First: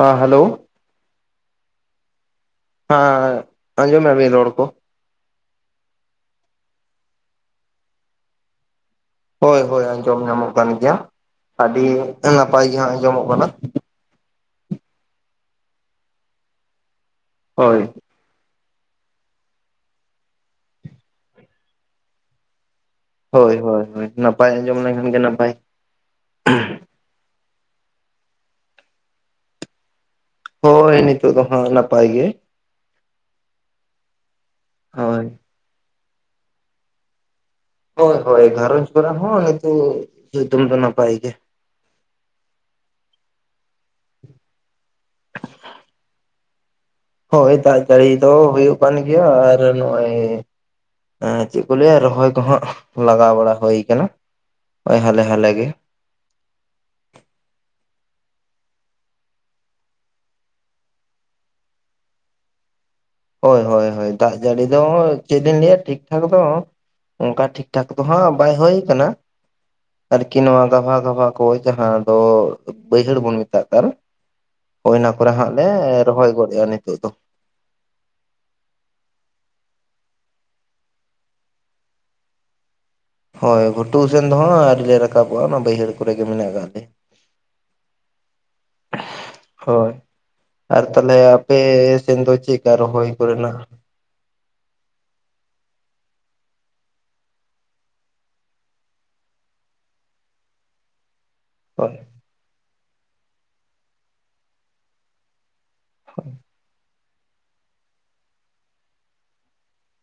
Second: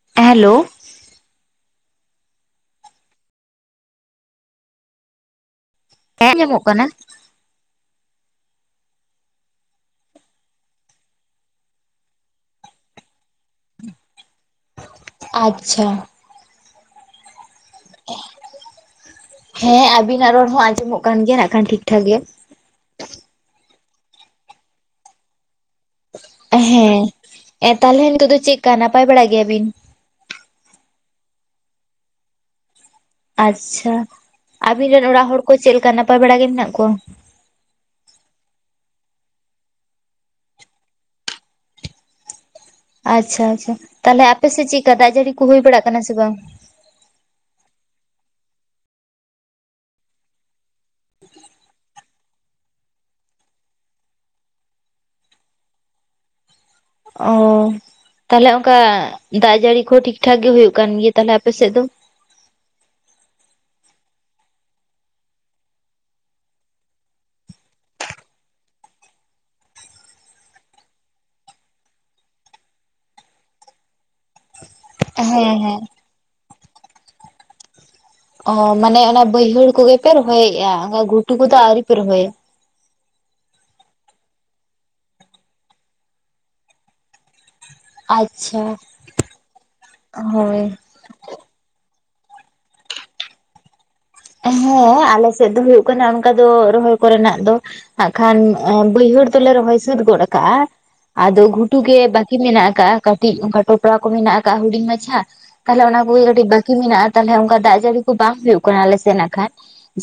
ᱦᱮᱸ ᱦᱮᱞᱳ ᱦᱮᱸ ᱟᱸᱡᱚᱢ ᱢᱮᱭᱟᱵᱤᱱ ᱨᱚᱲ ᱠᱚ ᱦᱮᱸ ᱟᱡᱚᱢᱚᱜ ᱠᱟᱱᱟ᱾ ᱦᱳᱭ ᱦᱳᱭ ᱟᱸᱡᱚᱢ ᱧᱟᱢᱚᱜ ᱠᱟᱱ ᱜᱮᱭᱟ ᱟᱹᱰᱤ ᱱᱟᱯᱟᱭ ᱜᱮ ᱦᱟᱸᱜ ᱟᱸᱡᱚᱢᱚᱜ ᱠᱟᱱᱟ᱾ ᱟᱪᱪᱷᱟ ᱦᱳᱭ ᱦᱮᱸ ᱟᱵᱤᱱᱟᱜ ᱨᱚᱲ ᱦᱚᱸ ᱟᱸᱡᱚᱢᱚᱜ ᱠᱟᱱ ᱜᱮᱭᱟ ᱱᱟᱜ ᱠᱷᱟᱱ ᱴᱷᱤᱠᱼᱴᱷᱟᱠ ᱜᱮ- ᱦᱳᱭ ᱦᱳᱭ ᱦᱳᱭ ᱱᱟᱯᱟᱭ ᱟᱸᱡᱚᱢ ᱞᱮᱱᱠᱷᱟᱱ ᱜᱮ ᱱᱟᱯᱟᱭ ᱦᱮᱸ ᱛᱟᱦᱚᱞᱮ ᱱᱤᱛᱚᱜ ᱫᱚ ᱪᱮᱫᱠᱟ ᱱᱟᱯᱟᱭ ᱵᱟᱲᱟ ᱜᱮᱭᱟ ᱵᱤᱱ ᱛᱚ ᱦᱳᱭ ᱱᱤᱛᱚᱜ ᱫᱚ ᱦᱟᱸᱜ ᱱᱟᱯᱟᱭ ᱜᱮ ᱟᱪᱪᱷᱟ ᱟᱵᱤᱱ ᱨᱮᱱ ᱦᱳᱭ ᱚᱲᱟᱜ ᱦᱚᱲ ᱠᱚ ᱪᱮᱫ ᱞᱮᱠᱟ ᱱᱟᱯᱟᱭ ᱵᱟᱲᱟ ᱜᱮ ᱢᱮᱱᱟᱜ ᱠᱚᱣᱟ ᱦᱳᱭ ᱦᱳᱭ ᱜᱷᱟᱨᱚᱡᱽ ᱠᱚᱨᱮ ᱦᱚᱸ ᱱᱤᱛᱚᱜ ᱡᱷᱚᱛᱚᱢ ᱫᱚ ᱱᱟᱯᱟᱭ ᱜᱮ ᱟᱪᱪᱷᱟ ᱟᱪᱪᱷᱟ ᱛᱟᱦᱚᱞᱮ ᱟᱯᱮᱥᱮᱫ ᱪᱮᱫᱠᱟ ᱫᱟᱜ ᱡᱟᱹᱲᱤ ᱠᱚ ᱦᱩᱭ ᱵᱟᱲᱟᱜ ᱠᱟᱱᱟ ᱥᱮ ᱵᱟᱝ ᱦᱳᱭ ᱫᱟᱜᱡᱟᱲᱤ ᱫᱚ ᱦᱳᱭᱳᱜ ᱠᱟᱱ ᱜᱮᱭᱟ ᱟᱨ ᱱᱚᱜᱼᱚᱭ ᱮᱸ ᱪᱮᱫ ᱠᱚ ᱞᱟᱹᱭᱟ ᱨᱚᱦᱚᱭ ᱠᱚ ᱦᱟᱸᱜ ᱞᱟᱜᱟᱣ ᱵᱟᱲᱟ ᱦᱳᱭ ᱟᱠᱟᱱᱟ᱾ ᱳᱭ ᱦᱟᱞᱮ ᱦᱟᱞᱮᱜᱮ- ᱚ ᱛᱟᱦᱚᱞᱮ ᱚᱱᱠᱟ ᱫᱟᱜ ᱡᱟᱹᱲᱤ ᱠᱚᱦᱚᱸ ᱴᱷᱤᱠ ᱴᱷᱟᱠ ᱜᱮ ᱦᱩᱭᱩᱜ ᱠᱟᱱ ᱜᱮᱭᱟ ᱛᱟᱦᱚᱞᱮ ᱟᱯᱮᱥᱮᱫ ᱫᱚ- ᱦᱳᱭ ᱦᱳᱭ ᱦᱳᱭ ᱫᱟᱜ ᱡᱟᱹᱲᱤ ᱫᱚ ᱪᱮᱫ ᱞᱤᱧ ᱞᱟᱹᱭᱟ ᱴᱷᱤᱠ ᱴᱷᱟᱠ ᱫᱚ ᱚᱱᱠᱟ ᱴᱷᱤᱠ ᱴᱷᱟᱠ ᱫᱚ ᱦᱟᱸᱜ ᱵᱟᱭ ᱦᱳᱭ ᱠᱟᱱᱟ᱾ ᱟᱨᱠᱤ ᱱᱚᱣᱟ ᱜᱟᱵᱷᱟ ᱜᱟᱵᱷᱟ ᱠᱚ ᱡᱟᱦᱟᱸ ᱫᱚ ᱵᱟᱹᱭᱦᱟᱹᱲ ᱵᱚᱱ ᱢᱮᱛᱟᱜ ᱠᱟᱱ ᱦᱳᱭ ᱚᱱᱟ ᱠᱚᱨᱮ ᱦᱟᱸᱜ ᱦᱮᱸ ᱞᱮ ᱦᱮᱸ ᱨᱚᱦᱚᱭ ᱜᱚᱫᱮᱜᱼᱟ ᱱᱤᱛᱳᱜ ᱫᱚ᱾ ᱚ ᱢᱟᱱᱮ ᱚᱱᱟ ᱵᱟᱹᱭᱦᱟᱹᱲ ᱠᱚᱜᱮ ᱯᱮ ᱨᱚᱦᱚᱭᱮᱜᱼᱟ ᱜᱷᱩᱴᱩ ᱠᱚᱫᱚ ᱟᱣᱨᱤ ᱯᱮ ᱨᱚᱦᱚᱭᱟ ᱾ ᱦᱳᱭ ᱜᱷᱩᱴᱩ ᱥᱮᱱ ᱫᱚ ᱦᱟᱸᱜ ᱟᱹᱣᱨᱤ ᱞᱮ ᱨᱟᱠᱟᱵᱚᱜᱼᱟ ᱚᱱᱟ ᱵᱟᱹᱭᱦᱟᱹᱲ ᱠᱚᱨᱮ ᱜᱮ ᱢᱮᱱᱟᱜ ᱠᱟᱜ ᱞᱮᱭᱟ᱾ ᱟᱪᱪᱷᱟ ᱦᱳᱭ ᱦᱳᱭ ᱟᱨ ᱾ ᱛᱟᱦᱚᱞᱮ ᱟᱯᱮ ᱥᱮᱱ ᱫᱚ ᱪᱮᱫᱠᱟ ᱨᱚᱦᱚᱭ ᱠᱚᱨᱮᱱᱟᱜ? ᱦᱮᱸ ᱟᱞᱮ ᱥᱮᱫ ᱫᱚ ᱦᱳᱭᱳᱜ ᱠᱟᱱᱟ ᱚᱱᱠᱟ ᱫᱚ ᱨᱚᱦᱚᱭ ᱠᱚᱨᱮᱱᱟᱜ ᱫᱚ ᱦᱟᱸᱜ ᱠᱷᱟᱱ ᱵᱟᱹᱭᱦᱟᱹᱲ ᱫᱚᱞᱮ ᱨᱚᱦᱚᱭ ᱥᱟᱹᱛ ᱜᱚᱫ ᱠᱟᱜᱼᱟ, ᱟᱫᱚ ᱜᱷᱩ ᱴᱩ ᱦᱳᱭ ᱜᱮ ᱵᱟᱠᱤ ᱢᱮᱱᱟᱜ ᱟᱠᱟᱜᱼᱟ ᱠᱟᱹᱴᱤᱡ ᱚᱱᱠᱟ ᱴᱚᱯᱲᱟ ᱠᱚ ᱢᱮᱱᱟᱜ ᱟᱠᱟᱜᱼᱟ ᱦᱩᱰᱤᱧ ᱢᱟᱪᱷᱟ ᱛᱟᱦᱚᱞᱮ ᱚᱱᱟ ᱠᱚᱜᱮ ᱠᱟᱹᱴᱤᱡ ᱵᱟᱠᱤ ᱢᱮᱱᱟᱜᱼᱟ ᱛᱟᱦᱚᱞᱮ ᱚᱱᱠᱟ ᱫᱟᱜ ᱡᱟᱹᱲᱤ ᱠᱚ ᱵᱟᱝ ᱦᱩᱭᱩᱜ ᱠᱟᱱᱟ ᱟᱞᱮ ᱥᱮᱫᱱᱟᱜ ᱠᱷᱟᱡ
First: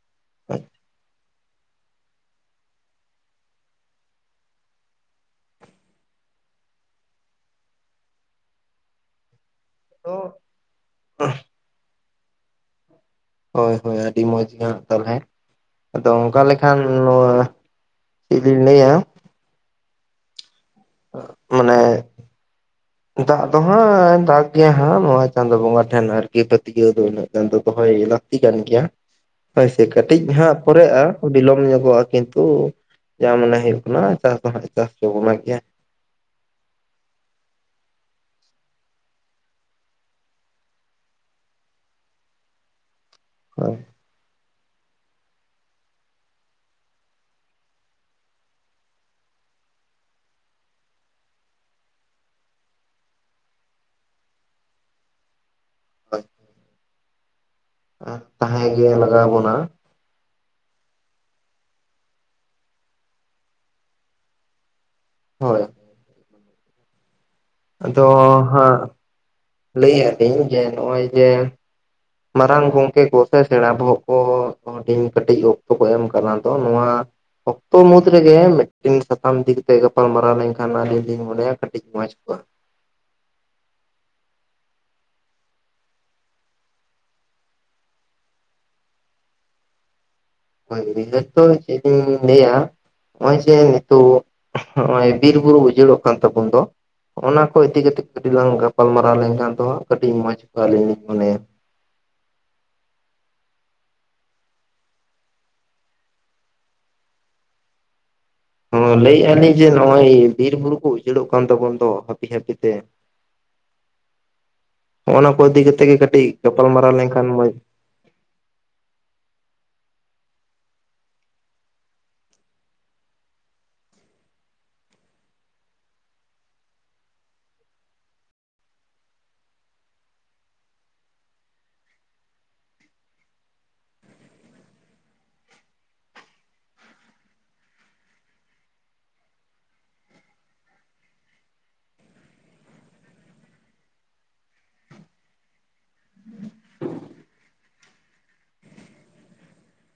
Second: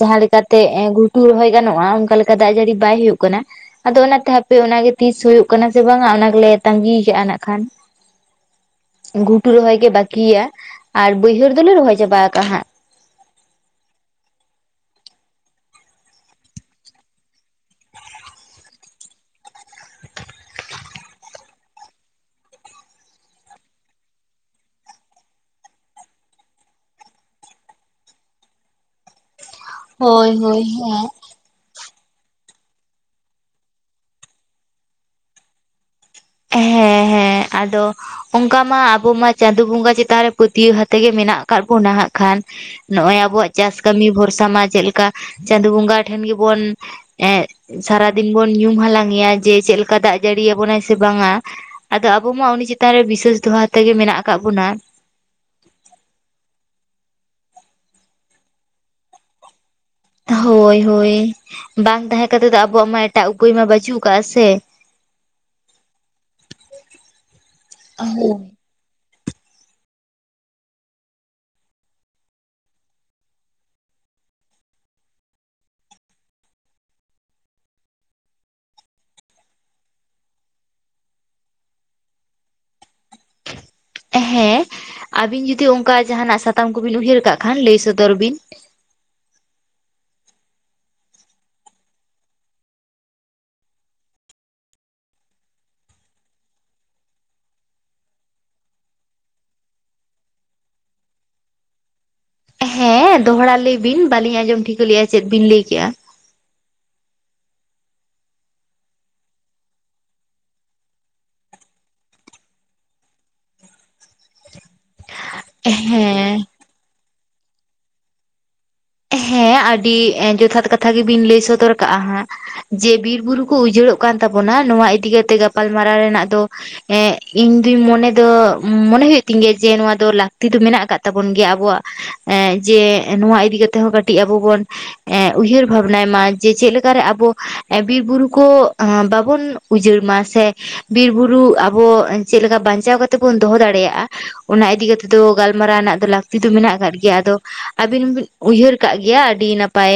ᱡᱟᱦᱟᱸ ᱞᱮᱠᱟᱛᱮ ᱜᱷᱩ ᱴᱩ ᱨᱚᱦᱚᱭ ᱜᱟᱱᱚᱜᱼᱟ ᱚᱱᱠᱟ ᱞᱮᱠᱟ ᱫᱟᱜ ᱡᱟᱹᱲᱤ ᱵᱟᱭ ᱦᱩᱭᱩᱜ ᱠᱟᱱᱟ᱾ ᱟᱫᱚ ᱚᱱᱟᱛᱮ ᱦᱟᱯᱮ ᱚᱱᱟᱜᱮ ᱛᱤᱥ ᱦᱩᱭᱩᱜ ᱠᱟᱱᱟ ᱥᱮ ᱵᱟᱝ ᱚᱱᱟ ᱜᱮᱞᱮ ᱛᱟᱸᱜᱤ ᱠᱟᱜᱼᱟ ᱱᱟᱜ ᱠᱷᱟᱱ᱾ ᱜᱷᱩᱴᱩ ᱨᱚᱦᱚᱭ ᱜᱮ ᱵᱟᱠᱤᱭᱟ ᱟᱨ ᱵᱟᱹᱭᱦᱟᱹᱲ ᱫᱚᱞᱮ ᱨᱚᱦᱚᱭ ᱪᱟᱵᱟ ᱟᱠᱟᱜ ᱦᱟᱸᱜ᱾ ᱦᱳᱭ ᱦᱳᱭ ᱟᱹᱰᱤ ᱢᱚᱡᱽ ᱜᱮ ᱦᱟᱸᱜ ᱛᱟᱦᱚᱞᱮ ᱟᱫᱚ ᱚᱱᱠᱟ ᱞᱮᱠᱷᱟᱱ ᱱᱚᱣᱟ ᱪᱮᱫ ᱞᱤᱧ ᱞᱟᱹᱭᱟ᱾ ᱢᱟᱱᱮ ᱫᱟᱜ ᱫᱚ ᱦᱟᱸᱜ ᱫᱟᱜ ᱜᱮᱭᱟ ᱦᱟᱸᱜ ᱱᱚᱣᱟ ᱪᱟᱸᱫᱳ ᱵᱚᱸᱜᱟ ᱴᱷᱮᱱ ᱟᱨᱠᱤ ᱯᱟᱹᱛᱭᱟᱹᱣ ᱫᱚ ᱩᱱᱟᱹᱜ ᱜᱟᱱ ᱫᱚ ᱫᱚᱦᱚ ᱦᱩᱭ ᱠᱟᱱᱟ᱾ ᱞᱟᱹᱠᱛᱤ ᱠᱟᱱ ᱜᱮᱭᱟ ᱦᱳᱭᱥᱮ ᱠᱟᱹᱴᱤᱡ ᱦᱳᱭ ᱦᱟᱸᱜ ᱦᱳᱭ ᱯᱚᱨᱮᱜᱼᱟ ᱦᱮᱸ ᱾ ᱵᱤᱞᱚᱢ ᱧᱚᱜᱚᱜᱼᱟ ᱠᱤᱱᱛᱩ ᱡᱟ ᱢᱚᱱᱮ ᱦᱩᱭᱩᱜ ᱠᱟᱱᱟ ᱪᱟᱥ ᱫᱚ ᱦᱟᱸᱜ ᱪᱟᱥ ᱪᱚ ᱵᱚᱱ ᱜᱮᱭᱟ᱾ ᱦᱮᱸ ᱦᱮᱸ ᱟᱫᱚ ᱚᱱᱠᱟ ᱢᱟ ᱟᱵᱚ ᱢᱟ ᱪᱟᱸᱫᱳ ᱵᱚᱸᱜᱟ ᱪᱮᱛᱟᱱ ᱨᱮ ᱯᱟᱹᱛᱭᱟᱹᱣ ᱟᱛᱮ ᱜᱮ ᱢᱮᱱᱟᱜ ᱟᱠᱟᱜ ᱵᱚᱱᱟ ᱦᱟᱸᱜ ᱠᱷᱟᱱ᱾ ᱱᱚᱜᱼᱚᱭ ᱟᱵᱚᱣᱟᱜ ᱪᱟᱥ ᱦᱳᱭ ᱠᱟᱹᱢᱤ ᱵᱷᱚᱨᱥᱟ ᱢᱟ ᱪᱮᱫ ᱞᱮᱠᱟ ᱪᱟᱸᱫᱳ ᱵᱚᱸᱜᱟ ᱴᱷᱮᱱ ᱜᱮ ᱵᱚᱱ ᱮᱸ ᱥᱟᱨᱟ ᱫᱤᱱ ᱵᱚᱱ ᱧᱩᱢ ᱦᱟᱞᱟᱝ ᱮᱭᱟ ᱡᱮ ᱪᱮᱫ ᱞᱮᱠᱟ ᱫᱟᱜ ᱡᱟᱹᱲᱤ ᱟᱵᱚᱱᱟᱭ ᱥᱮ ᱵᱟᱝᱟ ᱟᱫᱚ ᱟᱵᱚ ᱢᱟ ᱩᱱᱤ ᱪᱮᱛᱟᱱ ᱨᱮ ᱵᱤᱥᱟᱹᱮᱥ ᱫᱚᱦᱟ ᱟᱛᱮᱜᱮ ᱢᱮᱱᱟᱜ ᱟᱠᱟᱫ ᱵᱚᱱᱟ᱾ [unintelligible] ᱛᱟᱦᱮᱸ ᱜᱮ ᱞᱟᱜᱟᱣ ᱟᱵᱚᱱᱟ᱾ ᱦᱳᱭ ᱦᱳᱭ ᱾ ᱵᱟᱝ ᱛᱟᱦᱮᱸ ᱠᱟᱛᱮᱜ ᱫᱚ ᱟᱵᱚᱣᱟᱜ ᱢᱟ ᱮᱴᱟᱜ ᱩᱯᱟᱹᱭ ᱢᱟ ᱵᱟᱪᱩᱜ ᱠᱟᱜᱼᱟ ᱥᱮ ᱾ ᱦᱳᱭ ᱾ ᱟᱫᱚ ᱦᱳᱭ ᱦᱟᱸᱜ ᱞᱟᱹᱭ ᱮᱜ ᱟᱹᱞᱤᱧ ᱡᱮ ᱱᱚᱜᱼᱚᱭ ᱡᱮ ᱢᱟᱨᱟᱝ ᱜᱚᱝᱠᱮ ᱠᱚ ᱥᱮ ᱥᱮᱬᱟ ᱵᱚᱦᱚᱜ ᱠᱚ ᱦᱩᱰᱤᱧ ᱠᱟᱹᱴᱤᱡ ᱚᱠᱛᱚ ᱠᱚ ᱮᱢ ᱠᱟᱱᱟ ᱫᱚ ᱱᱚᱣᱟ ᱚᱠᱛᱚ ᱢᱩᱫᱽ ᱨᱮᱜᱮ ᱢᱤᱫᱴᱤᱱ ᱥᱟᱛᱟᱢ ᱤᱫᱤ ᱠᱟᱛᱮ ᱜᱟᱯᱟᱞ ᱢᱟᱨᱟᱣ ᱞᱮᱱᱠᱷᱟᱱ ᱟᱹᱞᱤᱧ ᱞᱤᱧ ᱢᱚᱱᱮᱭᱟ ᱠᱟᱹᱴᱤᱡ ᱢᱚᱸᱡᱽ ᱠᱚᱜᱼᱟ ᱾ ᱦᱮᱸ ᱟᱵᱤᱱ ᱡᱩᱫᱤ ᱚᱱᱠᱟ ᱡᱟᱦᱟᱱᱟᱜ ᱥᱟᱛᱟᱢ ᱠᱚᱵᱤᱱ ᱩᱭᱦᱟᱹᱨ ᱠᱟᱜ ᱠᱷᱟᱱ ᱞᱟᱹᱭ ᱥᱚᱫᱚᱨ ᱵᱤᱱ ᱾ ᱦᱳᱭ ᱱᱤᱦᱟᱹᱛ ᱫᱚ ᱪᱮᱫ ᱞᱤᱧ ᱞᱟᱹᱭᱟ? ᱦᱚᱜᱼᱚᱭ ᱡᱮ ᱱᱤᱛᱚᱜ ᱦᱚᱜᱚᱭ ᱵᱤᱨ ᱵᱩᱨᱩ ᱩᱡᱟᱹᱲᱚᱜ ᱠᱟᱱ ᱛᱟᱵᱚᱱ ᱫᱚ ᱚᱱᱟ ᱠᱚ ᱤᱫᱤ ᱠᱟᱛᱮᱜ ᱠᱟᱹᱴᱤᱡ ᱞᱟᱝ ᱜᱟᱯᱟᱞᱢᱟᱨᱟᱣ ᱞᱮᱱᱠᱷᱟᱱ ᱫᱚᱜ ᱦᱟᱸᱜ ᱠᱟᱹᱴᱤᱡ ᱢᱚᱸᱡᱽ ᱠᱚᱜᱼᱟ ᱟᱹᱞᱤᱧ ᱞᱤᱧ ᱢᱚᱱᱮᱭᱟ᱾ ᱦᱮᱸ ᱫᱚᱦᱲᱟ ᱞᱟᱹᱭ ᱵᱤᱱ ᱵᱟᱞᱤᱧ ᱟᱸᱡᱚᱢ ᱴᱷᱤᱠᱟᱹ ᱞᱮᱜᱼᱟ ᱪᱮᱫ ᱵᱤᱱ ᱞᱟᱹᱭ ᱠᱮᱜ-ᱟ᱾ ᱞᱟᱹᱭᱮᱜᱼᱟ ᱞᱤᱧ ᱡᱮ ᱦᱚᱜᱼᱚᱭ ᱵᱤᱨ ᱵᱩᱨᱩ ᱠᱚ ᱩᱪᱟᱹᱲᱚᱜ ᱠᱟᱱ ᱛᱟᱵᱚᱱ ᱫᱚ ᱦᱟᱯᱤ ᱦᱟᱯᱤ ᱛᱮ [unintelligible] ᱦᱚᱸᱜᱱᱟ ᱠᱚ ᱤᱫᱤ ᱠᱟᱛᱮᱜ ᱜᱮ ᱠᱟᱹᱴᱤᱡ ᱦᱮᱸ ᱜᱟᱯᱟᱞ ᱜᱟᱯᱟᱞᱢᱟᱨᱟᱣ ᱞᱮᱱᱠᱷᱟᱱ ᱢᱚᱡᱽ ᱦᱮᱸ ᱟᱹᱰᱤ ᱡᱚᱛᱷᱟᱛ ᱠᱟᱛᱷᱟ ᱜᱮᱵᱤᱱ ᱞᱟᱹᱭ ᱥᱚᱫᱚᱨ ᱠᱟᱜᱼᱟ ᱦᱟᱸᱜ ᱾ ᱡᱮ ᱵᱤᱨ ᱵᱩᱨᱩ ᱠᱚ ᱩᱡᱟᱹᱲᱚᱜ ᱠᱟᱱ ᱛᱟᱵᱚᱱᱟ ᱱᱚᱣᱟ ᱤᱫᱤ ᱠᱟᱛᱮ ᱜᱟᱯᱟᱞᱢᱟᱨᱟᱣ ᱨᱮᱱᱟᱜ ᱫᱚ ᱮᱸᱜ ᱤᱧ ᱫᱩᱧ ᱢᱚᱱᱮ ᱫᱚ ᱢᱚᱱᱮ ᱦᱩᱭᱩᱜ ᱛᱤᱧ ᱜᱮᱭᱟ ᱡᱮ ᱱᱚᱣᱟ ᱫᱚ ᱞᱟᱹᱠᱛᱤ ᱫᱚ ᱢᱮᱱᱟᱜ ᱟᱠᱟᱫ ᱛᱟᱵᱚᱱ ᱜᱮᱭᱟ ᱟᱵᱚᱣᱟᱜ ᱾ ᱮᱸᱜ ᱡᱮ ᱱᱚᱣᱟ ᱤᱫᱤ ᱠᱟᱛᱮᱜ ᱦᱚᱸ ᱠᱟᱹᱴᱤᱡ ᱟᱵᱚ ᱵᱚᱱ ᱮᱜ ᱩᱭᱦᱟᱹᱨ ᱵᱷᱟᱵᱱᱟᱭ ᱢᱟ ᱡᱮ ᱪᱮᱫ ᱞᱮᱠᱟᱨᱮ ᱟᱵᱚ ᱵᱤᱨ ᱵᱩᱨᱩ ᱠᱚ ᱵᱟᱵᱚᱱ ᱩᱡᱟᱹᱲ ᱢᱟ ᱥᱮ ᱵᱤᱨᱵᱩᱨᱩ ᱟᱵᱚ ᱪᱮᱫ ᱞᱮᱠᱟ ᱵᱟᱧᱪᱟᱣ ᱠᱟᱛᱮᱫ ᱵᱚᱱ ᱫᱚᱦᱚ ᱫᱟᱲᱮᱭᱟᱜᱼᱟ᱾ ᱚᱱᱟ ᱤᱫᱤ ᱠᱟᱛᱮᱜ ᱫᱚ ᱜᱟᱞᱢᱟᱨᱟᱣ ᱨᱮᱱᱟᱜ ᱫᱚ ᱞᱟᱹᱠᱛᱤ ᱫᱚ ᱢᱮᱱᱟᱜ ᱟᱠᱟᱫ ᱜᱮᱭᱟ ᱟᱫᱚ ᱟᱹᱵᱤᱱ ᱦᱚᱵᱤᱱ ᱩᱭᱦᱟᱹᱨ ᱠᱟᱜ ᱜᱮᱭᱟ ᱟᱹᱰᱤ ᱱᱟᱯᱟᱭ᱾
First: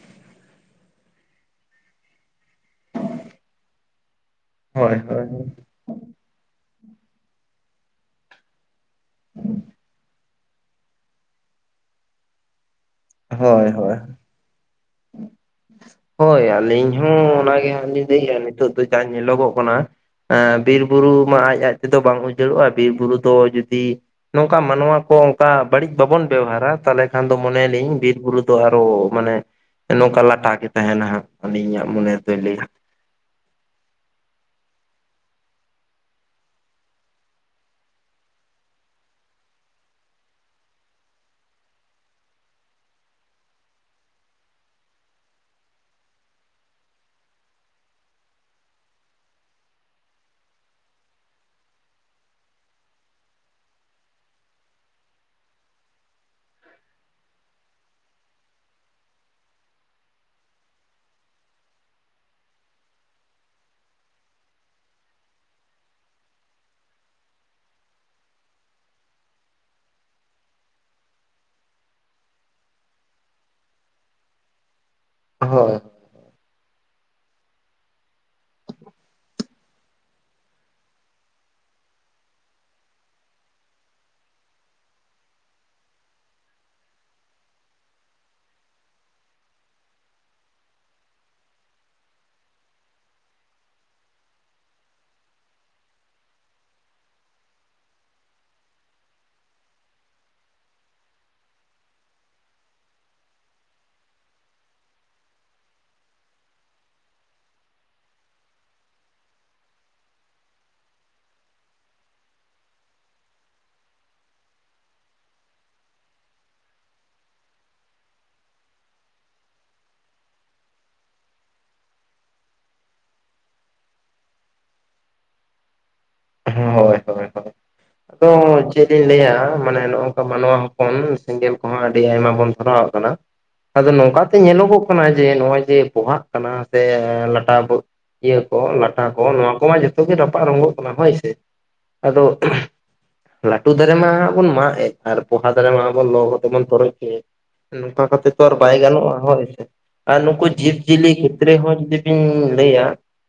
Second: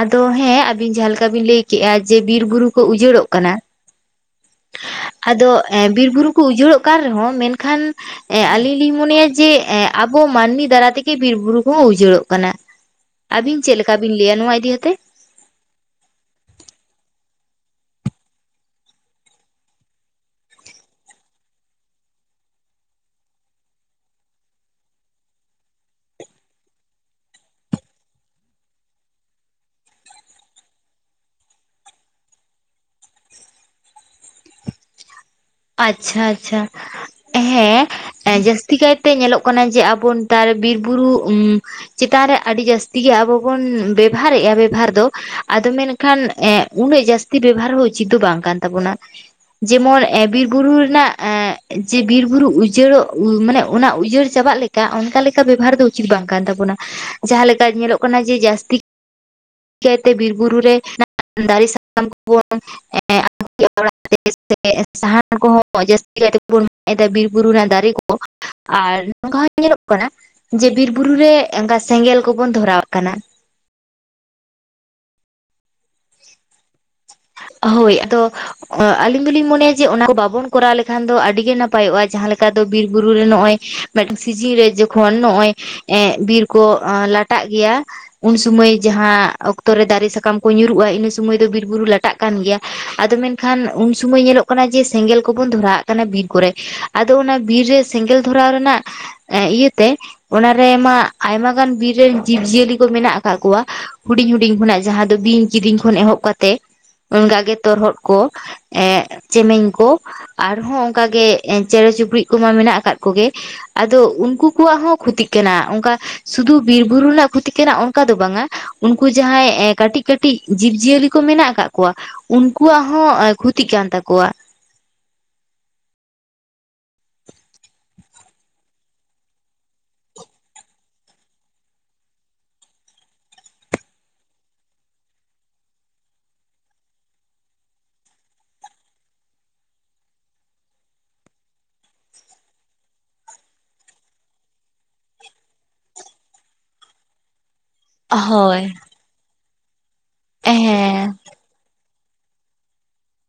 ᱟᱫᱚ ᱦᱮᱸ ᱟᱵᱤᱱ ᱡᱟᱦᱟᱸ ᱞᱮᱠᱟ ᱵᱤᱱ ᱞᱟᱹᱭᱠᱮᱜᱼᱟ ᱡᱮ ᱵᱤᱨ ᱵᱩᱨᱩ ᱠᱚ ᱩᱡᱟᱹᱲᱚᱜ ᱠᱟᱱᱟ᱾ ᱦᱳᱭ ᱦᱳᱭ ᱟᱫᱚ ᱦᱳᱭ᱾ ᱵᱤᱨ ᱵᱩᱨᱩ ᱠᱚ ᱩᱡᱟᱹᱲᱚᱜ ᱠᱟᱱ ᱨᱮᱦᱚᱸ ᱢᱮᱱᱠᱷᱟᱱ ᱮᱸᱜ ᱟᱞᱤᱧ ᱞᱤᱧ ᱢᱚᱱᱮᱭᱟ ᱡᱮ ᱟᱵᱚ ᱢᱟᱹᱱᱢᱤ ᱫᱟᱨᱟ ᱛᱮ ᱵᱤᱨ ᱵᱩᱨᱩ ᱠᱚ ᱦᱚᱸ ᱩᱡᱟᱹᱲᱚᱜ ᱠᱟᱱᱟ ᱟᱵᱤᱱ ᱦᱳᱭ ᱪᱮᱫ ᱞᱮᱠᱟ ᱦᱳᱭ ᱵᱤᱱ ᱞᱟᱹᱭᱟ ᱱᱚᱣᱟ ᱤᱫᱤ ᱠᱟᱛᱮᱜ? ᱦᱳᱭ ᱟᱹᱞᱤᱧ ᱦᱚᱸ ᱚᱱᱟᱜᱮ ᱦᱟᱸᱜ ᱞᱤᱧ ᱞᱟᱹᱭᱮᱫᱼᱟ ᱱᱤᱛᱚᱜ ᱫᱚ ᱡᱟ ᱧᱮᱞᱚᱜᱚᱜ ᱠᱟᱱᱟ ᱾ ᱮᱜ ᱵᱤᱨ ᱵᱩᱨᱩ ᱢᱟ ᱟᱡ ᱟᱡ ᱛᱮᱫᱚ ᱵᱟᱝ ᱩᱡᱟᱹᱲᱚᱜᱼᱟ ᱵᱤᱨ ᱵᱩᱨᱩ ᱫᱚ ᱡᱩᱫᱤ ᱱᱚᱝᱠᱟ ᱢᱟᱱᱣᱟ ᱠᱚ ᱚᱱᱠᱟ ᱵᱟᱹᱲᱤᱡ ᱵᱟᱵᱚᱱ ᱵᱮᱣᱦᱟᱨᱟ ᱛᱟᱦᱚᱞᱮ ᱠᱷᱟᱱ ᱫᱚ ᱢᱚᱱᱮᱭᱟᱞᱤᱧ ᱵᱤᱨ ᱵᱩᱨᱩ ᱫᱚ ᱟᱨᱚ ᱢᱟᱱᱮ ᱱᱚᱝᱠᱟ ᱞᱟᱴᱟ ᱜᱮ ᱛᱟᱦᱮᱱᱟ ᱦᱟᱸᱜ ᱟᱞᱤᱧᱟᱹᱜ ᱢᱚᱱᱮ ᱫᱚᱭ ᱞᱟᱹᱭᱟ᱾ ᱟᱪᱪᱷᱟ ᱟᱪᱪᱷᱟ᱾ ᱦᱮᱸ ᱡᱟᱹᱥᱛᱤ ᱠᱟᱭᱛᱮ ᱧᱮᱞᱚᱜ ᱠᱟᱱᱟ ᱡᱮ ᱟᱵᱚ ᱱᱮᱛᱟᱨ ᱵᱤᱨ ᱵᱩᱨᱩ ᱩ ᱪᱮᱛᱟᱱ ᱨᱮ ᱟᱹᱰᱤ ᱡᱟᱹᱥᱛᱤ ᱜᱮ ᱟᱵᱚ ᱵᱚᱱ ᱵᱮᱵᱷᱟᱨᱮᱜᱼᱟ ᱵᱮᱵᱷᱟᱨ ᱫᱚ ᱾ ᱟᱫᱚ ᱢᱮᱱᱠᱷᱟᱱ ᱮᱻ ᱩᱱᱟᱹᱜ ᱡᱟᱹᱥᱛᱤ ᱵᱮᱵᱚᱦᱟᱨ ᱦᱚᱸ ᱩᱪᱤᱛ ᱫᱚ ᱵᱟᱝ ᱠᱟᱱ ᱛᱟᱵᱚᱱᱟ ᱾ ᱡᱮᱢᱚᱱ ᱮᱻ ᱵᱤᱨ ᱵᱩᱨᱩ ᱨᱮᱱᱟᱜ ᱮᱻ ᱡᱮ ᱵᱤᱨᱼᱵᱩᱨᱩ ᱩᱡᱟᱹᱲᱚᱜ ᱢᱟᱱᱮ ᱚᱱᱟ ᱩᱡᱟᱹᱲ ᱪᱟᱵᱟᱜ ᱞᱮᱠᱟ ᱚᱱᱠᱟ ᱞᱮᱠᱟ ᱵᱮᱵᱷᱟᱨ ᱫᱚ ᱩᱪᱤᱛ ᱵᱟᱝ ᱠᱟᱱ ᱛᱟᱵᱚᱱᱟ ᱾ ᱡᱟᱦᱟᱸ ᱞᱮᱠᱟ ᱧᱮᱞᱚᱜ ᱠᱟᱱᱟ ᱡᱮ ᱡᱟᱹᱥᱛᱤ ᱠᱟᱭᱛᱮ ᱵᱤᱨ ᱵᱩᱨᱩ ᱨᱮ ᱫᱟᱨᱮ ᱥᱟᱠᱟᱢ ᱠᱚᱵᱚᱱ ᱚᱲᱟᱜ ᱥᱮ ᱥᱟᱦᱟᱱ ᱠᱚᱦᱚᱸ ᱡᱟᱥᱛᱤ ᱠᱟᱭᱛᱮᱵᱚᱱ [unintelligible] ᱵᱤᱨᱵᱩᱨᱩ ᱨᱮᱱᱟᱜ ᱫᱟᱨᱮ ᱠᱚ ᱾ ᱟᱨ ᱱᱚᱝᱠᱟ ᱦᱚᱸ ᱧᱮᱞᱚᱜ ᱠᱟᱱᱟ ᱡᱮ ᱵᱤᱨᱵᱩᱨᱮ ᱥᱮᱸᱜᱮᱞ ᱠᱚᱵᱚᱱ ᱫᱷᱚᱨᱟᱣᱟᱜ ᱠᱟᱱᱟ᱾ ᱦᱳᱭ᱾ ᱦᱳᱭ ᱟᱫᱚ ᱟᱞᱤᱧ ᱫᱚᱞᱤᱧ ᱢᱚᱱᱮᱭᱟ ᱡᱮ ᱚᱱᱟ ᱠᱚ ᱵᱟᱵᱚᱱ ᱠᱚᱨᱟᱣ ᱞᱮᱠᱷᱟᱱ ᱫᱚ ᱟᱹᱰᱤᱜᱮ ᱱᱟᱯᱟᱭᱚᱜᱼᱟ ᱡᱟᱦᱟᱸ ᱞᱮᱠᱟ ᱫᱚ ᱵᱤᱨ ᱵᱩᱨᱩ ᱨᱮ ᱱᱚᱜᱼᱚᱭ ᱢᱤᱫᱴᱟᱝ ᱥᱤᱡᱤᱱ ᱨᱮ ᱡᱚᱠᱷᱚᱱ ᱱᱚᱜᱼᱚᱭ ᱮᱻ ᱵᱤᱨ ᱠᱚ ᱞᱟᱴᱟᱜ ᱜᱮᱭᱟ᱾ ᱩᱱ ᱥᱩᱢᱚᱭ ᱡᱟᱦᱟᱸ ᱚᱠᱛᱚ ᱨᱮ ᱫᱟᱨᱮ ᱥᱟᱠᱟᱢ ᱠᱚ ᱧᱩᱨᱩᱜᱼᱟ ᱤᱱᱟᱹ ᱥᱩᱢᱚᱭ ᱫᱚ ᱵᱤᱨ ᱵᱩᱨᱩ ᱞᱟ ᱴᱟᱜ ᱠᱟᱱ ᱜᱮᱭᱟ ᱟᱫᱚ ᱢᱮᱱᱠᱷᱟᱱ ᱩᱱ ᱥᱩᱢᱟᱹᱭ ᱧᱮᱞᱚᱜ ᱠᱟᱱᱟ ᱡᱮ ᱥᱮᱸᱜᱮᱞ ᱠᱚᱵᱚᱱ ᱫᱷᱚᱨᱟᱣᱟᱜ ᱠᱟᱱᱟ ᱵᱤᱨ ᱠᱚᱨᱮ᱾ ᱟᱫᱚ ᱚᱱᱟ ᱵᱤᱨ ᱨᱮ ᱥᱮᱸᱜᱮᱞ ᱫᱷᱚᱨᱟᱣ ᱨᱮᱱᱟᱜ ᱤᱭᱟᱹ ᱛᱮ ᱚᱱᱟ ᱨᱮ ᱢᱟ ᱟᱭᱢᱟ ᱜᱟᱱ ᱵᱤᱨ ᱨᱮᱱ ᱡᱤᱵᱽ ᱡᱤᱭᱟᱹᱞᱤ ᱠᱚ ᱢᱮᱱᱟᱜ ᱟᱠᱟᱫ ᱠᱚᱣᱟ᱾ ᱦᱩᱰᱤᱧ ᱦᱩᱰᱤᱧ ᱠᱷᱚᱱᱟᱜ ᱡᱟᱦᱟᱸ ᱫᱚ ᱵᱤᱧ ᱠᱤᱫᱤᱧ ᱠᱷᱚᱱ ᱮᱦᱚᱵ ᱠᱟᱛᱮᱫ ᱚᱱᱠᱟ ᱜᱮ ᱛᱚᱨᱦᱚᱫ ᱠᱚ ᱮᱸᱜ ᱪᱮᱢᱮᱧ ᱠᱚ ᱾ ᱟᱨᱦᱚᱸ ᱚᱱᱠᱟ ᱜᱮ ᱪᱮᱬᱮ ᱪᱤᱯᱲᱩᱫ ᱠᱚᱢᱟ ᱢᱮᱱᱟᱜ ᱟᱠᱟᱫ ᱠᱚᱜᱮ ᱾ ᱟᱫᱚ ᱩᱱᱠᱩ ᱠᱚᱣᱟᱜ ᱦᱚᱸ ᱠᱷᱚᱛᱤᱜ ᱠᱟᱱᱟ ᱚᱱᱠᱟ ᱥᱩᱫᱩ ᱵᱤᱨᱵᱩᱨᱩ ᱨᱮᱱᱟᱜ ᱠᱷᱚᱛᱤ ᱠᱟᱱᱟ ᱚᱱᱠᱟ ᱫᱚ ᱵᱟᱝᱟ᱾ ᱩᱱᱠᱩ ᱡᱟᱦᱟᱸᱭ ᱮᱻ ᱠᱟᱹᱴᱤᱡ ᱠᱟᱹᱴᱤᱡ ᱡᱤᱵᱽ ᱡᱤᱭᱟᱹᱞᱤ ᱠᱚ ᱢᱮᱱᱟᱜ ᱟᱠᱟᱫ ᱠᱚᱣᱟ, ᱩᱱᱠᱩᱣᱟᱜ ᱦᱚᱸ ᱮᱸ ᱠᱷᱩᱛᱤᱜ ᱠᱟᱱ ᱛᱟᱠᱚᱣᱟ᱾ ᱦᱳᱭ ᱦᱳᱭ ᱦᱳᱭ ᱛᱚ ᱪᱮᱫ ᱤᱧ ᱞᱟᱹᱭᱟ ᱢᱟᱱᱮ ᱱᱚᱜ ᱱᱚᱠᱟ ᱢᱟᱱᱣᱟ ᱦᱚᱯᱚᱱ ᱥᱮᱸᱜᱮᱞ ᱠᱚᱦᱚᱸ ᱟᱹᱰᱤ ᱟᱭᱢᱟ ᱵᱚᱱ ᱫᱷᱚᱨᱟᱣ ᱟᱜ ᱠᱟᱱᱟ᱾ ᱟᱫᱚ ᱱᱚᱝᱠᱟᱛᱮ ᱧᱮᱞᱚᱜᱚᱜ ᱠᱟᱱᱟ ᱡᱮ ᱱᱚᱜᱼᱚᱭ ᱡᱮ ᱯᱚᱦᱟᱜ ᱠᱟᱱᱟ ᱥᱮ ᱞᱟᱴᱟ ᱤᱭᱟᱹ ᱠᱚ ᱞᱟᱴᱟ ᱠᱚ ᱱᱚᱣᱟ ᱠᱚᱢᱟ ᱡᱚᱛᱚ ᱜᱮ ᱨᱟᱯᱟᱜ ᱨᱚᱝᱜᱚᱜ ᱠᱟᱱᱟ ᱦᱳᱭ ᱟᱫᱚ ᱞᱟᱹᱴᱩ ᱫᱟᱨᱮ ᱢᱟ ᱦᱟᱜ ᱵᱚᱱ ᱢᱟᱜ ᱮᱫ ᱟᱨ ᱯᱚᱦᱟ ᱫᱟᱨᱮ ᱢᱟ ᱵᱚᱱ ᱞᱚ ᱠᱟᱛᱮ ᱵᱚᱱ ᱛᱚᱨᱚᱡ ᱚᱪᱚᱭᱮᱫ ᱾ ᱱᱚᱝᱠᱟ ᱠᱟᱛᱮ ᱛᱚ ᱟᱨ ᱦᱳᱭ ᱵᱟᱭ ᱜᱟᱱᱚᱜ-ᱟ ᱦᱳᱭ ᱥᱮ ᱟᱨ ᱱᱩᱠᱩ ᱡᱤᱵᱽ ᱡᱤᱭᱟᱹᱞᱤ ᱦᱮᱸ ᱠᱷᱮᱛᱨᱮ ᱦᱚᱸ ᱡᱩᱫᱤ ᱤᱧ ᱞᱟᱹᱭᱟ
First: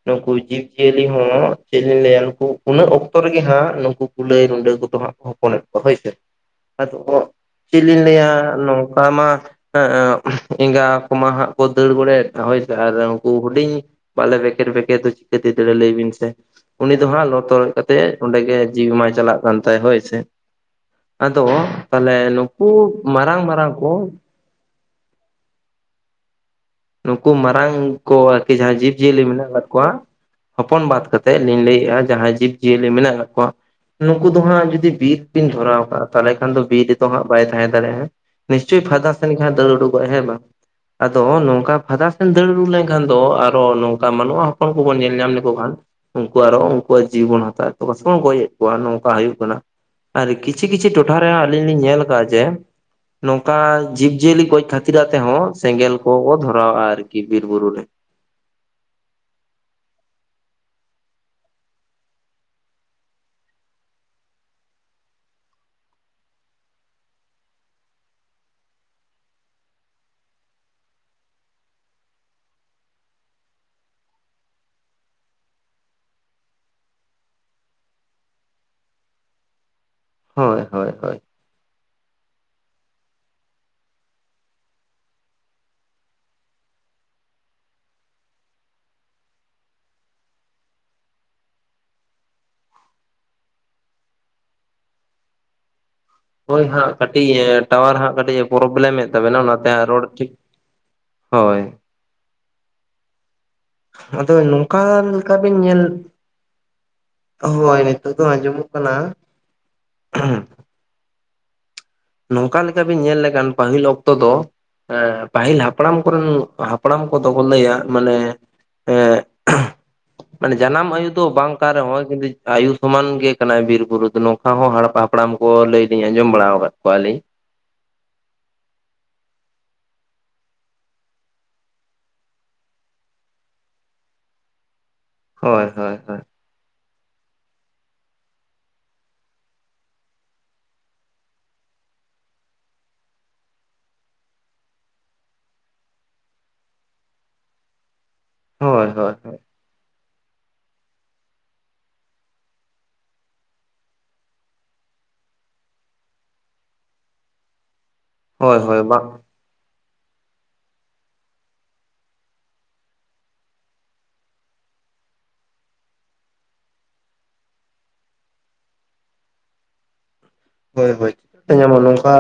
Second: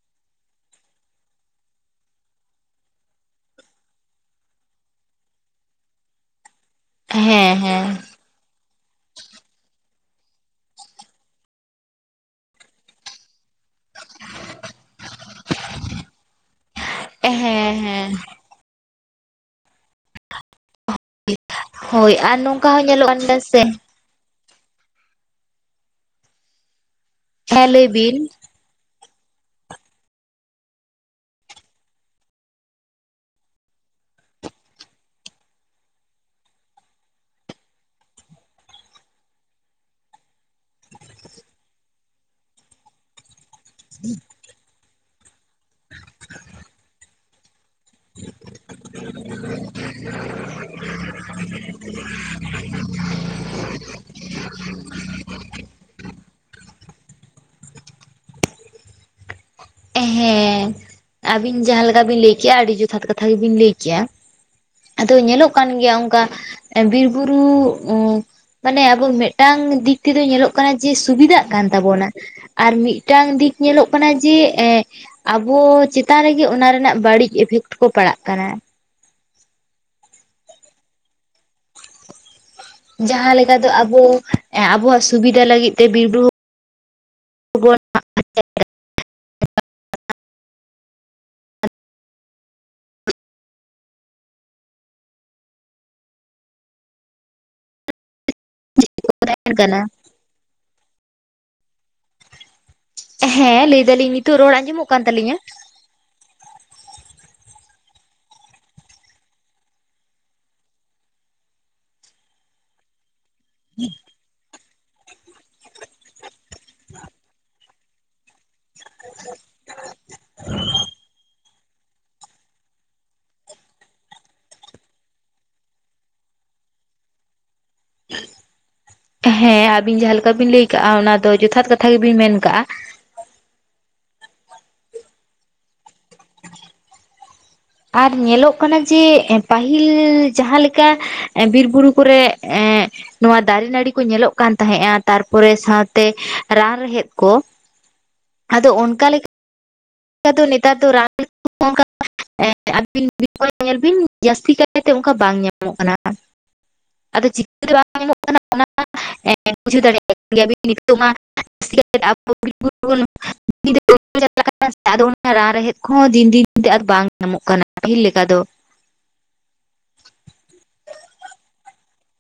ᱱᱩᱠᱩ ᱡᱤᱵᱽ ᱡᱤᱭᱟᱹᱞᱤ ᱦᱚᱸ ᱪᱮᱫ ᱞᱤᱧ ᱞᱟᱹᱭᱟ ᱱᱩᱠᱩ ᱩᱱᱟᱹᱜ ᱚᱠᱛᱚ ᱨᱮᱜᱮ ᱦᱟᱸᱜ ᱱᱩᱠᱩ ᱠᱩᱞᱟᱹᱭ ᱨᱩᱰᱟᱹ ᱠᱚᱫᱚ ᱦᱟᱸᱜ ᱠᱚ ᱦᱚᱯᱚᱱ ᱮᱫ ᱠᱚᱣᱟ ᱦᱳᱭ ᱥᱮ ᱾ ᱟᱫᱚ ᱠᱚ ᱦᱮᱸ ᱪᱮᱫ ᱦᱮᱸ ᱞᱤᱧ ᱞᱟᱹᱭᱟ ᱱᱚᱝᱠᱟ ᱢᱟ ᱮᱸᱜᱟ ᱠᱚ ᱢᱟ ᱦᱟᱸᱜ ᱠᱚ ᱫᱟᱹᱲ ᱵᱟᱲᱟᱭᱟ ᱦᱳᱭ ᱥᱮ ᱟᱨ ᱩᱱᱠᱩ ᱦᱩᱰᱤᱧ ᱵᱟᱞᱮ ᱵᱮᱠᱮᱨ ᱵᱮᱠᱮᱨ ᱫᱚ ᱪᱤᱠᱟᱹᱛᱮ ᱫᱟᱹᱲᱟ ᱞᱟᱹᱭ ᱵᱤᱱ ᱥᱮ ᱩᱱᱤ ᱫᱚ ᱦᱟᱸᱜ ᱛᱚᱨᱚᱡ ᱦᱮᱸ ᱦᱮᱸ ᱠᱟᱛᱮᱫ ᱚᱸᱰᱮᱜᱮ ᱡᱤᱣᱤ ᱢᱟ ᱪᱟᱞᱟᱜ ᱠᱟᱱ ᱛᱟᱭ ᱦᱳᱭ ᱥᱮ ᱾ ᱟᱫᱚ ᱦᱳᱭ ᱛᱟᱦᱚᱞᱮ ᱟᱨ ᱱᱚᱝᱠᱟ ᱱᱩᱠᱩ ᱦᱚᱸ ᱧᱮᱞᱚᱜ ᱠᱟᱱ ᱜᱮᱭᱟ ᱢᱟᱨᱟᱝ ᱥᱮ ᱢᱟᱨᱟᱝ ᱠᱚ ᱱᱩᱠᱩ ᱦᱮᱸ ᱢᱟᱨᱟᱝ ᱞᱟᱹᱭ ᱠᱚ ᱵᱤᱱ ᱟᱨᱠᱤ ᱡᱟᱦᱟᱸ ᱡᱤᱵ ᱡᱤᱭᱟᱹᱞᱤ ᱢᱮᱱᱟᱜ ᱠᱟᱫ ᱠᱚᱣᱟ ᱦᱚᱯᱚᱱ ᱵᱟᱫᱽ ᱠᱟᱛᱮᱫ ᱞᱤᱧ ᱞᱟᱹᱭᱮᱫᱼᱟ ᱡᱟᱦᱟᱸᱭ ᱡᱤᱵ ᱡᱤᱭᱟᱹᱞᱤ ᱢᱮᱱᱟᱜ ᱠᱟᱫ ᱠᱚᱣᱟ ᱱᱩᱠᱩ ᱫᱚ ᱦᱟᱸᱜ ᱡᱩᱫᱤ ᱵᱤᱨ ᱠᱤᱱ ᱫᱷᱚᱨᱟᱣ ᱠᱟᱜᱼᱟ ᱛᱟᱦᱚᱞᱮ ᱠᱷᱟᱱ ᱫᱚ ᱵᱤᱨ ᱨᱮᱫᱚ ᱦᱟᱸᱜ ᱵᱟᱭ ᱛᱟᱦᱮᱸ ᱫᱟᱲᱮᱭᱟᱜᱼᱟ ᱾ ᱱᱤᱥᱪᱚᱭ ᱯᱷᱟᱫᱟ ᱥᱮᱱ ᱜᱮ ᱦᱟᱸᱜ ᱫᱟᱹᱲ ᱩᱰᱩᱠᱚᱜᱼᱟᱭ ᱦᱮᱸ ᱵᱟᱝ ᱟᱫᱚ ᱱᱚᱝ ᱠᱟ ᱯᱷᱟᱫᱟ ᱥᱮᱱ ᱫᱟᱹᱲ ᱩᱰᱩᱜ ᱞᱮᱱᱠᱷᱟᱱ ᱫᱚ ᱟᱨᱚ ᱱᱚᱝᱠᱟ ᱢᱟᱱᱚᱣᱟ ᱦᱚᱲ ᱠᱚᱵᱚᱱ ᱧᱮᱞ ᱧᱟᱢ ᱞᱮᱠᱚ ᱠᱷᱟᱱ ᱩᱝᱠᱩ ᱟᱨᱚ ᱩᱝᱠᱩᱣᱟᱜ ᱡᱤᱣᱤ ᱵᱚᱱ ᱦᱟᱛᱟᱣᱮᱫ ᱛᱟᱠᱚᱣᱟ ᱥᱮᱵᱚᱱ ᱜᱚᱡ ᱮᱫ ᱠᱚᱣᱟ ᱱᱚᱝᱠᱟ ᱦᱩᱭᱩᱜ ᱠᱟᱱᱟ ᱾ ᱟᱨ ᱠᱤᱪᱷᱤ ᱠᱤᱪᱷᱤ ᱴᱚᱴᱷᱟ ᱨᱮ ᱟᱞᱤᱧ ᱞᱤᱧ ᱧᱮᱞ ᱠᱟᱜᱼᱟ ᱡᱮ ᱱᱚᱝᱠᱟ ᱡᱤᱵᱽ ᱡᱤᱭᱟᱹᱞᱤ ᱜᱚᱡ ᱠᱷᱟᱹᱛᱤᱨ ᱟᱛᱮ ᱦᱚᱸ ᱥᱮᱸᱜᱮᱞ ᱠᱚᱦᱚᱸ ᱵᱚ ᱫᱷᱚᱨ ᱨᱟᱣᱟᱜ-ᱟ ᱟᱨᱠᱤ ᱵᱤᱨ ᱵᱩᱨᱩ ᱨᱮ ᱾ ᱦᱮᱸ ᱟᱹᱵᱤᱱ ᱡᱟᱦᱟᱸ ᱞᱮᱠᱟ ᱵᱤᱱ ᱞᱟᱹᱭ ᱠᱮᱜ-ᱟ ᱟᱹᱰᱤ ᱡᱚᱛᱷᱟᱛ ᱠᱟᱛᱷᱟ ᱜᱮᱵᱤᱱ ᱞᱟᱹᱭ ᱠᱮᱼᱟ᱾ ᱟᱫᱚ ᱧᱮᱞᱚᱜ ᱠᱟᱱ ᱜᱮᱭᱟ ᱚᱝᱠᱟ ᱵᱤᱨᱵᱩᱨᱩ ᱢᱟᱱᱮ ᱟᱵᱚ ᱢᱤᱫᱴᱟᱝ ᱫᱤᱠ ᱛᱮᱫᱚ ᱧᱮᱞᱚᱜ ᱠᱟᱱᱟ ᱡᱮ ᱥᱩᱵᱤᱫᱟᱜ ᱠᱟᱱ ᱛᱟᱵᱚᱱᱟ᱾ ᱟᱨ ᱢᱤᱫᱴᱟᱝ ᱫᱤᱠ ᱧᱮᱞᱚᱜ ᱠᱟᱱᱟ ᱡᱮ ᱮᱸ ᱟᱵᱚ ᱪᱮᱛᱟᱱ ᱨᱮᱜᱮ ᱚᱱᱟ ᱨᱮᱱᱟᱜ ᱵᱟᱹᱲᱤᱡ ᱤᱯᱷᱮᱠᱴ ᱠᱚ ᱯᱟᱲᱟᱜ ᱠᱟᱱᱟ᱾ ᱦᱳᱭ ᱦᱳᱭ ᱦᱳᱭ᱾ ᱡᱟᱦᱟᱸ ᱞᱮᱠᱟ ᱫᱚ ᱟᱵᱚ ᱟᱵᱚᱣᱟᱜ ᱥᱩᱵᱤᱫᱷᱟ ᱞᱟᱹᱜᱤᱫ ᱛᱮ ᱵᱤᱨ ᱵᱩᱨᱩ [inaudible] ᱦᱳᱭ ᱦᱟᱸᱜ ᱠᱟᱹᱴᱤᱡ ᱴᱟᱣᱟᱨ ᱦᱟᱸᱜ ᱠᱟᱹᱴᱤᱡ ᱮ ᱯᱨᱚᱵᱞᱮᱢᱮᱫ ᱛᱟᱵᱮᱱᱟ ᱮᱢ ᱚᱱᱟᱛᱮ ᱠᱟᱱᱟ ᱦᱟᱸᱜ ᱨᱚᱲ ᱴᱷᱤᱠ ᱦᱳᱭ᱾ ᱦᱮᱸ ᱞᱮᱭ ᱟᱫᱚ ᱱᱚᱝᱠᱟ ᱞᱮᱠᱟ ᱵᱤᱱ ᱧᱮᱞ ᱦᱳᱭ ᱱᱤᱛᱳ ᱫᱚ ᱟᱸᱡᱚᱢᱚᱜ ᱠᱟᱱᱟ᱾ ᱱᱚᱝᱠᱟ ᱞᱮᱠᱟ ᱵᱤᱱ ᱧᱮᱞ ᱞᱮᱠᱷᱟᱱ ᱯᱟᱹᱦᱤᱞ ᱚᱠᱛᱚ ᱫᱚ ᱮᱸ ᱯᱟᱹᱦᱤᱞ ᱦᱟᱯᱲᱟᱢ ᱠᱚᱨᱮᱱ ᱦᱟᱯᱲᱟᱢ ᱠᱚᱫᱚ ᱠᱚ ᱞᱟᱹᱭᱟ ᱢᱟᱱᱮ ᱮᱸᱜ ᱢᱟᱱᱮ ᱡᱟᱱᱟᱢ ᱟᱭᱳ ᱫᱚ ᱵᱟᱝ ᱠᱟᱱ ᱨᱮᱦᱚᱸᱭ ᱠᱤᱱᱛᱩ ᱟᱭᱩ ᱥᱚᱢᱟᱱ ᱜᱮ ᱠᱟᱱᱟᱭ ᱵᱤᱨ ᱵᱩᱨᱩ ᱫᱚ ᱱᱚᱝᱠᱟ ᱦᱚᱸ ᱦᱟᱲᱯ ᱦᱟᱯᱲᱟᱢ ᱠᱚ ᱞᱟᱹᱭ ᱫᱩᱧ ᱟᱸᱡᱚᱢ ᱵᱟᱲᱟᱣ ᱠᱟᱫ ᱠᱚᱣᱟᱞᱤᱧ᱾ ᱦᱮᱸ ᱟᱵᱤᱱ ᱡᱟᱦᱟᱸᱞᱮᱠᱟ ᱵᱤᱱ ᱞᱟᱹᱭ ᱠᱟᱜᱼᱟ ᱚᱱᱟ ᱫᱚ ᱡᱚᱛᱷᱟᱛ ᱠᱟᱛᱷᱟ ᱜᱮᱵᱤᱱ ᱢᱮᱱ ᱠᱟᱜᱼᱟ᱾ ᱦᱳᱭ ᱦᱳᱭ ᱦᱳᱭ᱾ ᱟᱨ ᱧᱮᱞᱚᱜ ᱠᱟᱱᱟ ᱡᱮ ᱯᱟᱹᱦᱤᱞ ᱡᱟᱦᱟᱸᱞᱮᱠᱟ ᱵᱤᱨ ᱵᱩᱨᱩ ᱠᱚᱨᱮ ᱮᱸᱜ ᱱᱚᱣᱟ ᱫᱟᱨᱮ ᱱᱟᱹᱲᱤ ᱠᱚ ᱧᱮᱞᱚᱜ ᱠᱟᱱ ᱛᱟᱦᱮᱸᱜᱼᱟ ᱛᱟᱨᱯᱚᱨᱮ ᱥᱟᱶᱛᱮ ᱨᱟᱱ ᱨᱮᱦᱮᱫ ᱠᱚ᱾ ᱟᱫᱚ ᱦᱳᱭ ᱚᱱᱠᱟ ᱦᱳᱭ ᱞᱮᱠᱟ ᱫᱚ ᱱᱮᱛᱟᱨ ᱫᱚ ᱨᱟᱱ [inaudible] ᱮᱸ ᱟᱵᱤᱱ [inaudible] ᱧᱮᱞ ᱵᱤᱱ ᱡᱟᱹᱥᱛᱤ ᱠᱟᱭᱛᱮ ᱚᱝᱠᱟ ᱵᱟᱝ ᱧᱟᱢᱚᱜ ᱠᱟᱱᱟ᱾ ᱦᱳᱭ ᱦᱳᱭ ᱵᱟᱝ [inaudible] [inaudible] ᱪᱟᱞᱟᱜ ᱟᱫᱚ ᱚᱱᱟ ᱨᱟᱱ ᱨᱮᱦᱮᱫ ᱠᱚᱦᱚᱸ ᱫᱤᱱ ᱫᱤᱱ ᱛᱮ ᱵᱟᱝ ᱧᱟᱢᱚᱜ ᱠᱟᱱᱟ ᱯᱟᱹᱦᱤᱞ ᱞᱮᱠᱟ ᱫᱚ, ᱦᱳᱭ ᱦᱳᱭ, ᱪᱮᱫ ᱧᱟᱢᱚᱜᱼᱟ ᱱᱚᱝᱠᱟ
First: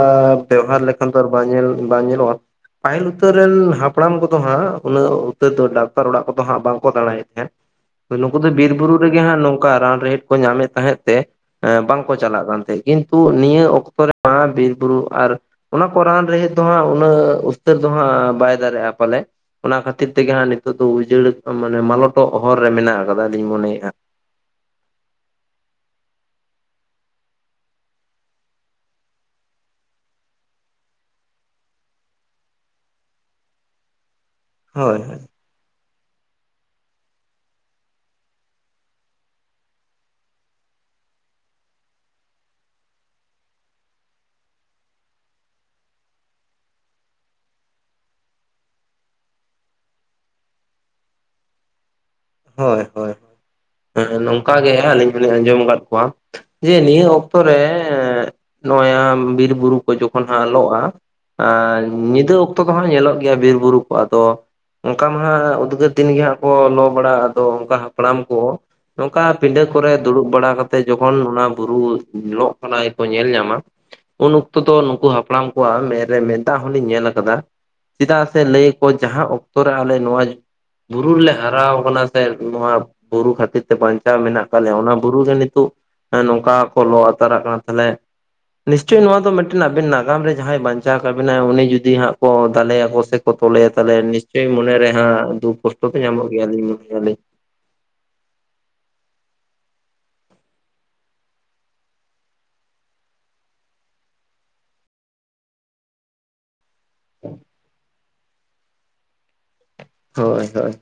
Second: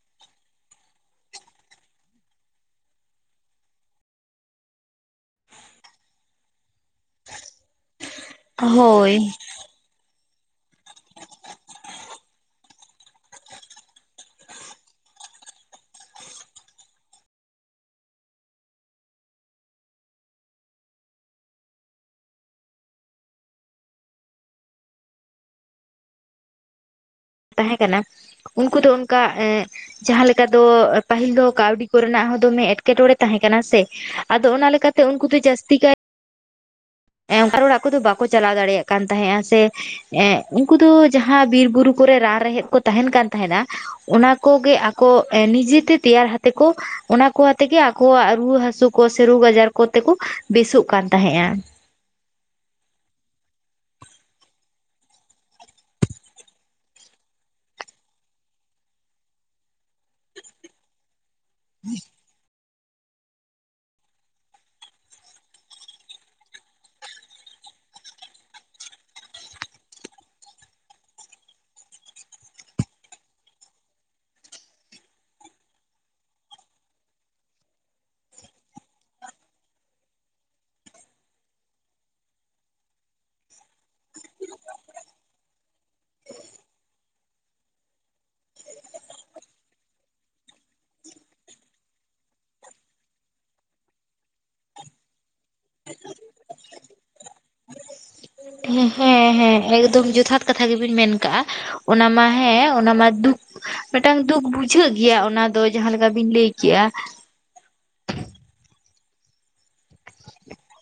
ᱵᱮᱣᱦᱟᱨ ᱞᱮᱠᱷᱟᱱ ᱫᱚ ᱟᱨ ᱵᱟᱝ ᱧᱮᱞ ᱵᱟᱝ ᱧᱮᱞᱚᱜᱼᱟ, ᱯᱟᱹᱦᱤᱞ ᱩᱛᱟᱹᱨ ᱨᱮᱱ ᱦᱟᱯᱲᱟᱢ ᱠᱚᱫᱚ ᱦᱟᱸᱜ ᱩᱱᱟᱹᱜ ᱩᱛᱟᱹᱨ ᱫᱚ ᱰᱟᱠᱛᱟᱨ ᱚᱲᱟᱜ ᱠᱚᱫᱚ ᱦᱟᱸᱜ ᱵᱟᱝᱠᱚ ᱫᱟᱬᱟᱭᱮᱫ ᱛᱟᱦᱮᱸᱫ᱾ ᱦᱮ [inaudible] ᱱᱩᱠᱩ ᱫᱚ ᱵᱤᱨ ᱵᱩᱨᱩ ᱨᱮᱜᱮ ᱦᱟᱸᱜ ᱱᱚᱝᱠᱟ ᱨᱟᱱ ᱨᱮᱦᱮᱫ ᱠᱚ ᱧᱟᱢᱮᱫ ᱛᱟᱦᱮᱸᱫ ᱛᱮ ᱮᱸ ᱵᱟᱝᱠᱚ ᱪᱟᱞᱟᱜ ᱠᱟᱱ ᱛᱟᱦᱮᱸᱫ, ᱠᱤᱱᱛᱩ ᱱᱤᱭᱟᱹ ᱚᱠᱛᱚ ᱨᱮᱢᱟ ᱵᱤᱨ ᱵᱩᱨᱩ ᱟᱨ ᱚᱱᱟ ᱠᱚ ᱨᱟᱱ ᱨᱮᱦᱮᱫ ᱫᱚᱦᱟᱸᱜ ᱩᱱᱟᱹᱜᱻ ᱩᱥᱛᱟᱹᱨ ᱫᱚ ᱦᱟᱸᱜ ᱵᱟᱭ ᱫᱟᱨᱮᱜᱼᱟ ᱯᱟᱞᱮ, ᱚᱱᱟ ᱠᱷᱟᱹᱛᱤᱨ ᱛᱮᱜᱮ ᱦᱟᱸᱜ ᱱᱤᱛᱚᱜ ᱩᱡᱟᱹᱲ ᱢᱟᱱᱮ ᱢᱟᱞᱚᱴᱚᱜ ᱦᱚᱨ ᱨᱮ ᱢᱮᱱᱟᱜ ᱟᱠᱟᱫᱟ ᱞᱤᱧ ᱢᱚᱱᱮᱠᱟᱫᱟ᱾ ᱛᱟᱦᱮᱸ ᱠᱟᱱᱟ, ᱩᱱᱠᱩ ᱫᱚ ᱚᱱᱠᱟ ᱮᱸᱜ ᱡᱟᱦᱟᱸ ᱞᱮᱠᱟ ᱫᱚᱻ ᱯᱟᱹᱦᱤᱞ ᱫᱚ ᱠᱟᱹᱣᱰᱤ ᱠᱚᱨᱮᱱᱟᱜ ᱦᱚᱸ ᱫᱚᱢᱮ ᱮᱸᱴᱠᱮᱴᱚᱬᱮ ᱛᱟᱦᱮᱸ ᱠᱟᱱᱟ ᱥᱮ, ᱟᱫᱚ ᱚᱱᱟ ᱦᱳᱭ ᱞᱮᱠᱟᱛᱮ ᱦᱳᱭ ᱩᱱᱠᱩ ᱫᱚ ᱡᱟᱹᱥᱛᱤ ᱠᱟᱭ ᱮᱢ ᱟᱨ ᱚᱲᱟᱜ ᱠᱚᱫᱚ ᱟᱠᱚ ᱫᱚ ᱵᱟᱠᱚ ᱪᱟᱞᱟᱣ ᱫᱟᱲᱮᱭᱟᱜ ᱠᱟᱱ ᱛᱟᱦᱮᱸᱫᱼᱟ ᱥᱮ, ᱮᱸᱜ ᱩᱱᱠᱩ ᱫᱚ ᱡᱟᱦᱟᱸ ᱵᱤᱨ ᱵᱩᱨᱩ ᱠᱚᱨᱮ ᱨᱟᱱ ᱨᱮᱦᱮᱫ ᱠᱚ ᱛᱟᱦᱮᱱ ᱠᱟᱱ ᱛᱟᱸᱦᱮᱫ-ᱟ ᱚᱱᱟ ᱠᱚᱜᱮ ᱟᱠᱚ ᱱᱤᱡᱮᱛᱮ ᱛᱮᱭᱟᱨ ᱦᱟᱛᱮ ᱠᱚ ᱚᱱᱟ ᱠᱚ ᱟᱛᱮᱜᱮ ᱟᱠᱚᱣᱟᱜ ᱨᱩᱣᱟᱹ ᱦᱟᱹᱥᱩ ᱠᱚ ᱥᱮ ᱨᱳᱜᱽ ᱟᱡᱟᱨ ᱠᱚᱛᱮ ᱠᱚ ᱵᱮᱥᱚᱜ ᱠᱟᱱ ᱛᱟᱦᱮᱸᱫᱼᱟ᱾ ᱦᱳᱭ ᱦᱳᱭᱺ ᱱᱚᱝᱠᱟ ᱜᱮ ᱟᱹᱞᱤᱧ ᱞᱤᱧ ᱟᱸᱡᱚᱢ ᱟᱠᱟᱫ ᱠᱚᱣᱟ, ᱡᱮ ᱱᱤᱭᱟᱹ ᱚᱠᱛᱚᱨᱮᱻ ᱱᱚᱜ-ᱚᱭ ᱦᱟᱸᱜ ᱵᱤᱨ ᱵᱩᱨᱩ ᱠᱚ ᱡᱚᱠᱷᱚᱱ ᱦᱟᱸᱜ ᱞᱚᱜᱼᱟ ᱟᱻ ᱧᱤᱸᱫᱳ ᱚᱠᱼᱼ ᱡᱚᱛᱚ ᱠᱚᱦᱚᱸ ᱧᱮᱞᱚᱜ ᱜᱮᱭᱟ ᱵᱤᱨ ᱵᱩᱨᱩ ᱠᱚ ᱟᱫᱚ, ᱚᱱᱠᱟ ᱢᱟ ᱦᱟᱸ ᱩᱫᱽᱜᱟᱹᱨ ᱫᱤᱱ ᱜᱮ ᱦᱟᱸᱜ ᱠᱚ ᱞᱚ ᱵᱟᱲᱟᱜ, ᱟᱫᱚ ᱚᱱᱠᱟᱱ ᱦᱟᱯᱲᱟᱢ ᱠᱚ, ᱱᱚᱝᱠᱟ ᱯᱤᱰᱟᱹ ᱠᱚᱨᱮ ᱫᱩᱲᱩᱵ ᱵᱟᱲᱟ ᱠᱟᱛᱮᱜ ᱡᱚᱠᱷᱚᱱ ᱚᱱᱟ ᱵᱩᱨᱩ ᱞᱚᱜ ᱠᱟᱱᱟᱠᱚ ᱜᱮᱠᱚ ᱧᱮᱞ ᱧᱟᱢᱟ ᱩᱱ ᱚᱠᱛᱚ ᱛᱚ ᱫᱚ ᱱᱩᱠᱩ ᱦᱟᱯᱲᱟᱢ ᱠᱚᱣᱟᱜ ᱢᱮᱫ ᱨᱮ ᱢᱮ ᱫᱟᱜ ᱦᱚᱸᱞᱤᱧ ᱧᱮᱞ ᱟᱠᱟᱫᱟ, ᱪᱮᱫᱟᱜ ᱥᱮ ᱞᱟᱹᱭ ᱠᱚ ᱡᱟᱦᱟᱸ ᱚᱠᱛᱚ ᱨᱮ ᱟᱞᱮ ᱱᱚᱣᱟ ᱵᱩᱨᱩ ᱨᱮ ᱞᱮ ᱦᱟᱨᱟᱣ ᱠᱟᱱᱟ ᱥᱮ ᱱᱚᱣᱟ ᱵᱩᱨᱩ ᱠᱷᱟᱹᱛᱤᱨ ᱛᱮ ᱵᱟᱧᱪᱟᱣ ᱢᱮᱱᱟᱜ ᱠᱟᱜ ᱞᱮᱭᱟ ᱚᱱᱟ ᱵᱩᱨᱩ ᱨᱮ ᱱᱤᱛᱚᱜ ᱦᱮᱸ ᱱᱚᱝᱠᱟ ᱦᱚᱸᱠᱚ ᱞᱚ ᱟᱛᱟᱨᱟᱜ ᱠᱟᱱᱟ ᱛᱟᱞᱦᱮ ᱱᱤᱥᱪᱳᱭ ᱱᱚᱣᱟ ᱫᱚ ᱢᱮᱫᱴᱮᱱ ᱟᱵᱮᱱ ᱱᱟᱜᱟᱢ ᱨᱮ ᱡᱟᱦᱟᱸᱭ ᱵᱟᱧᱪᱟᱣ ᱠᱟᱜ ᱵᱤᱱᱟᱭ ᱩᱱᱤ ᱡᱩᱫᱤ ᱦᱟᱸᱜ ᱠᱚ ᱫᱟᱞᱮ ᱭᱟᱠᱚ ᱥᱮ ᱠᱚ ᱛᱚᱞᱮᱭᱟ ᱛᱟᱞᱦᱮ ᱱᱤᱥᱪᱳᱭ ᱢᱚᱱᱮ ᱨᱮ ᱦᱟᱸᱜ ᱫᱩᱠ ᱠᱚᱥᱴᱚ ᱯᱮ ᱧᱟᱢᱚᱜ ᱜᱮᱭᱟ [unintelligible] ᱦᱮᱸ ᱦᱮᱸ ᱦᱮᱸ ᱮᱠᱫᱚᱢ ᱡᱚᱛᱷᱟᱛ ᱠᱟᱛᱷᱟ ᱜᱮ ᱵᱤᱱ ᱢᱮᱱ ᱠᱟᱜ-ᱟ, ᱚᱱᱟ ᱢᱟ ᱦᱮᱸ ᱚᱱᱟ ᱢᱟ ᱫᱩᱠ ᱢᱮᱴᱟᱝ ᱫᱩᱠ ᱵᱩᱡᱷᱟᱹᱜ ᱜᱮᱭᱟ ᱚᱱᱟ ᱫᱚ ᱡᱟᱦᱟᱸ ᱞᱮᱠᱟ ᱵᱤᱱ ᱞᱟᱹᱭ ᱠᱮᱜ-ᱟ᱾ ᱦᱚᱭ ᱦᱚᱭ᱾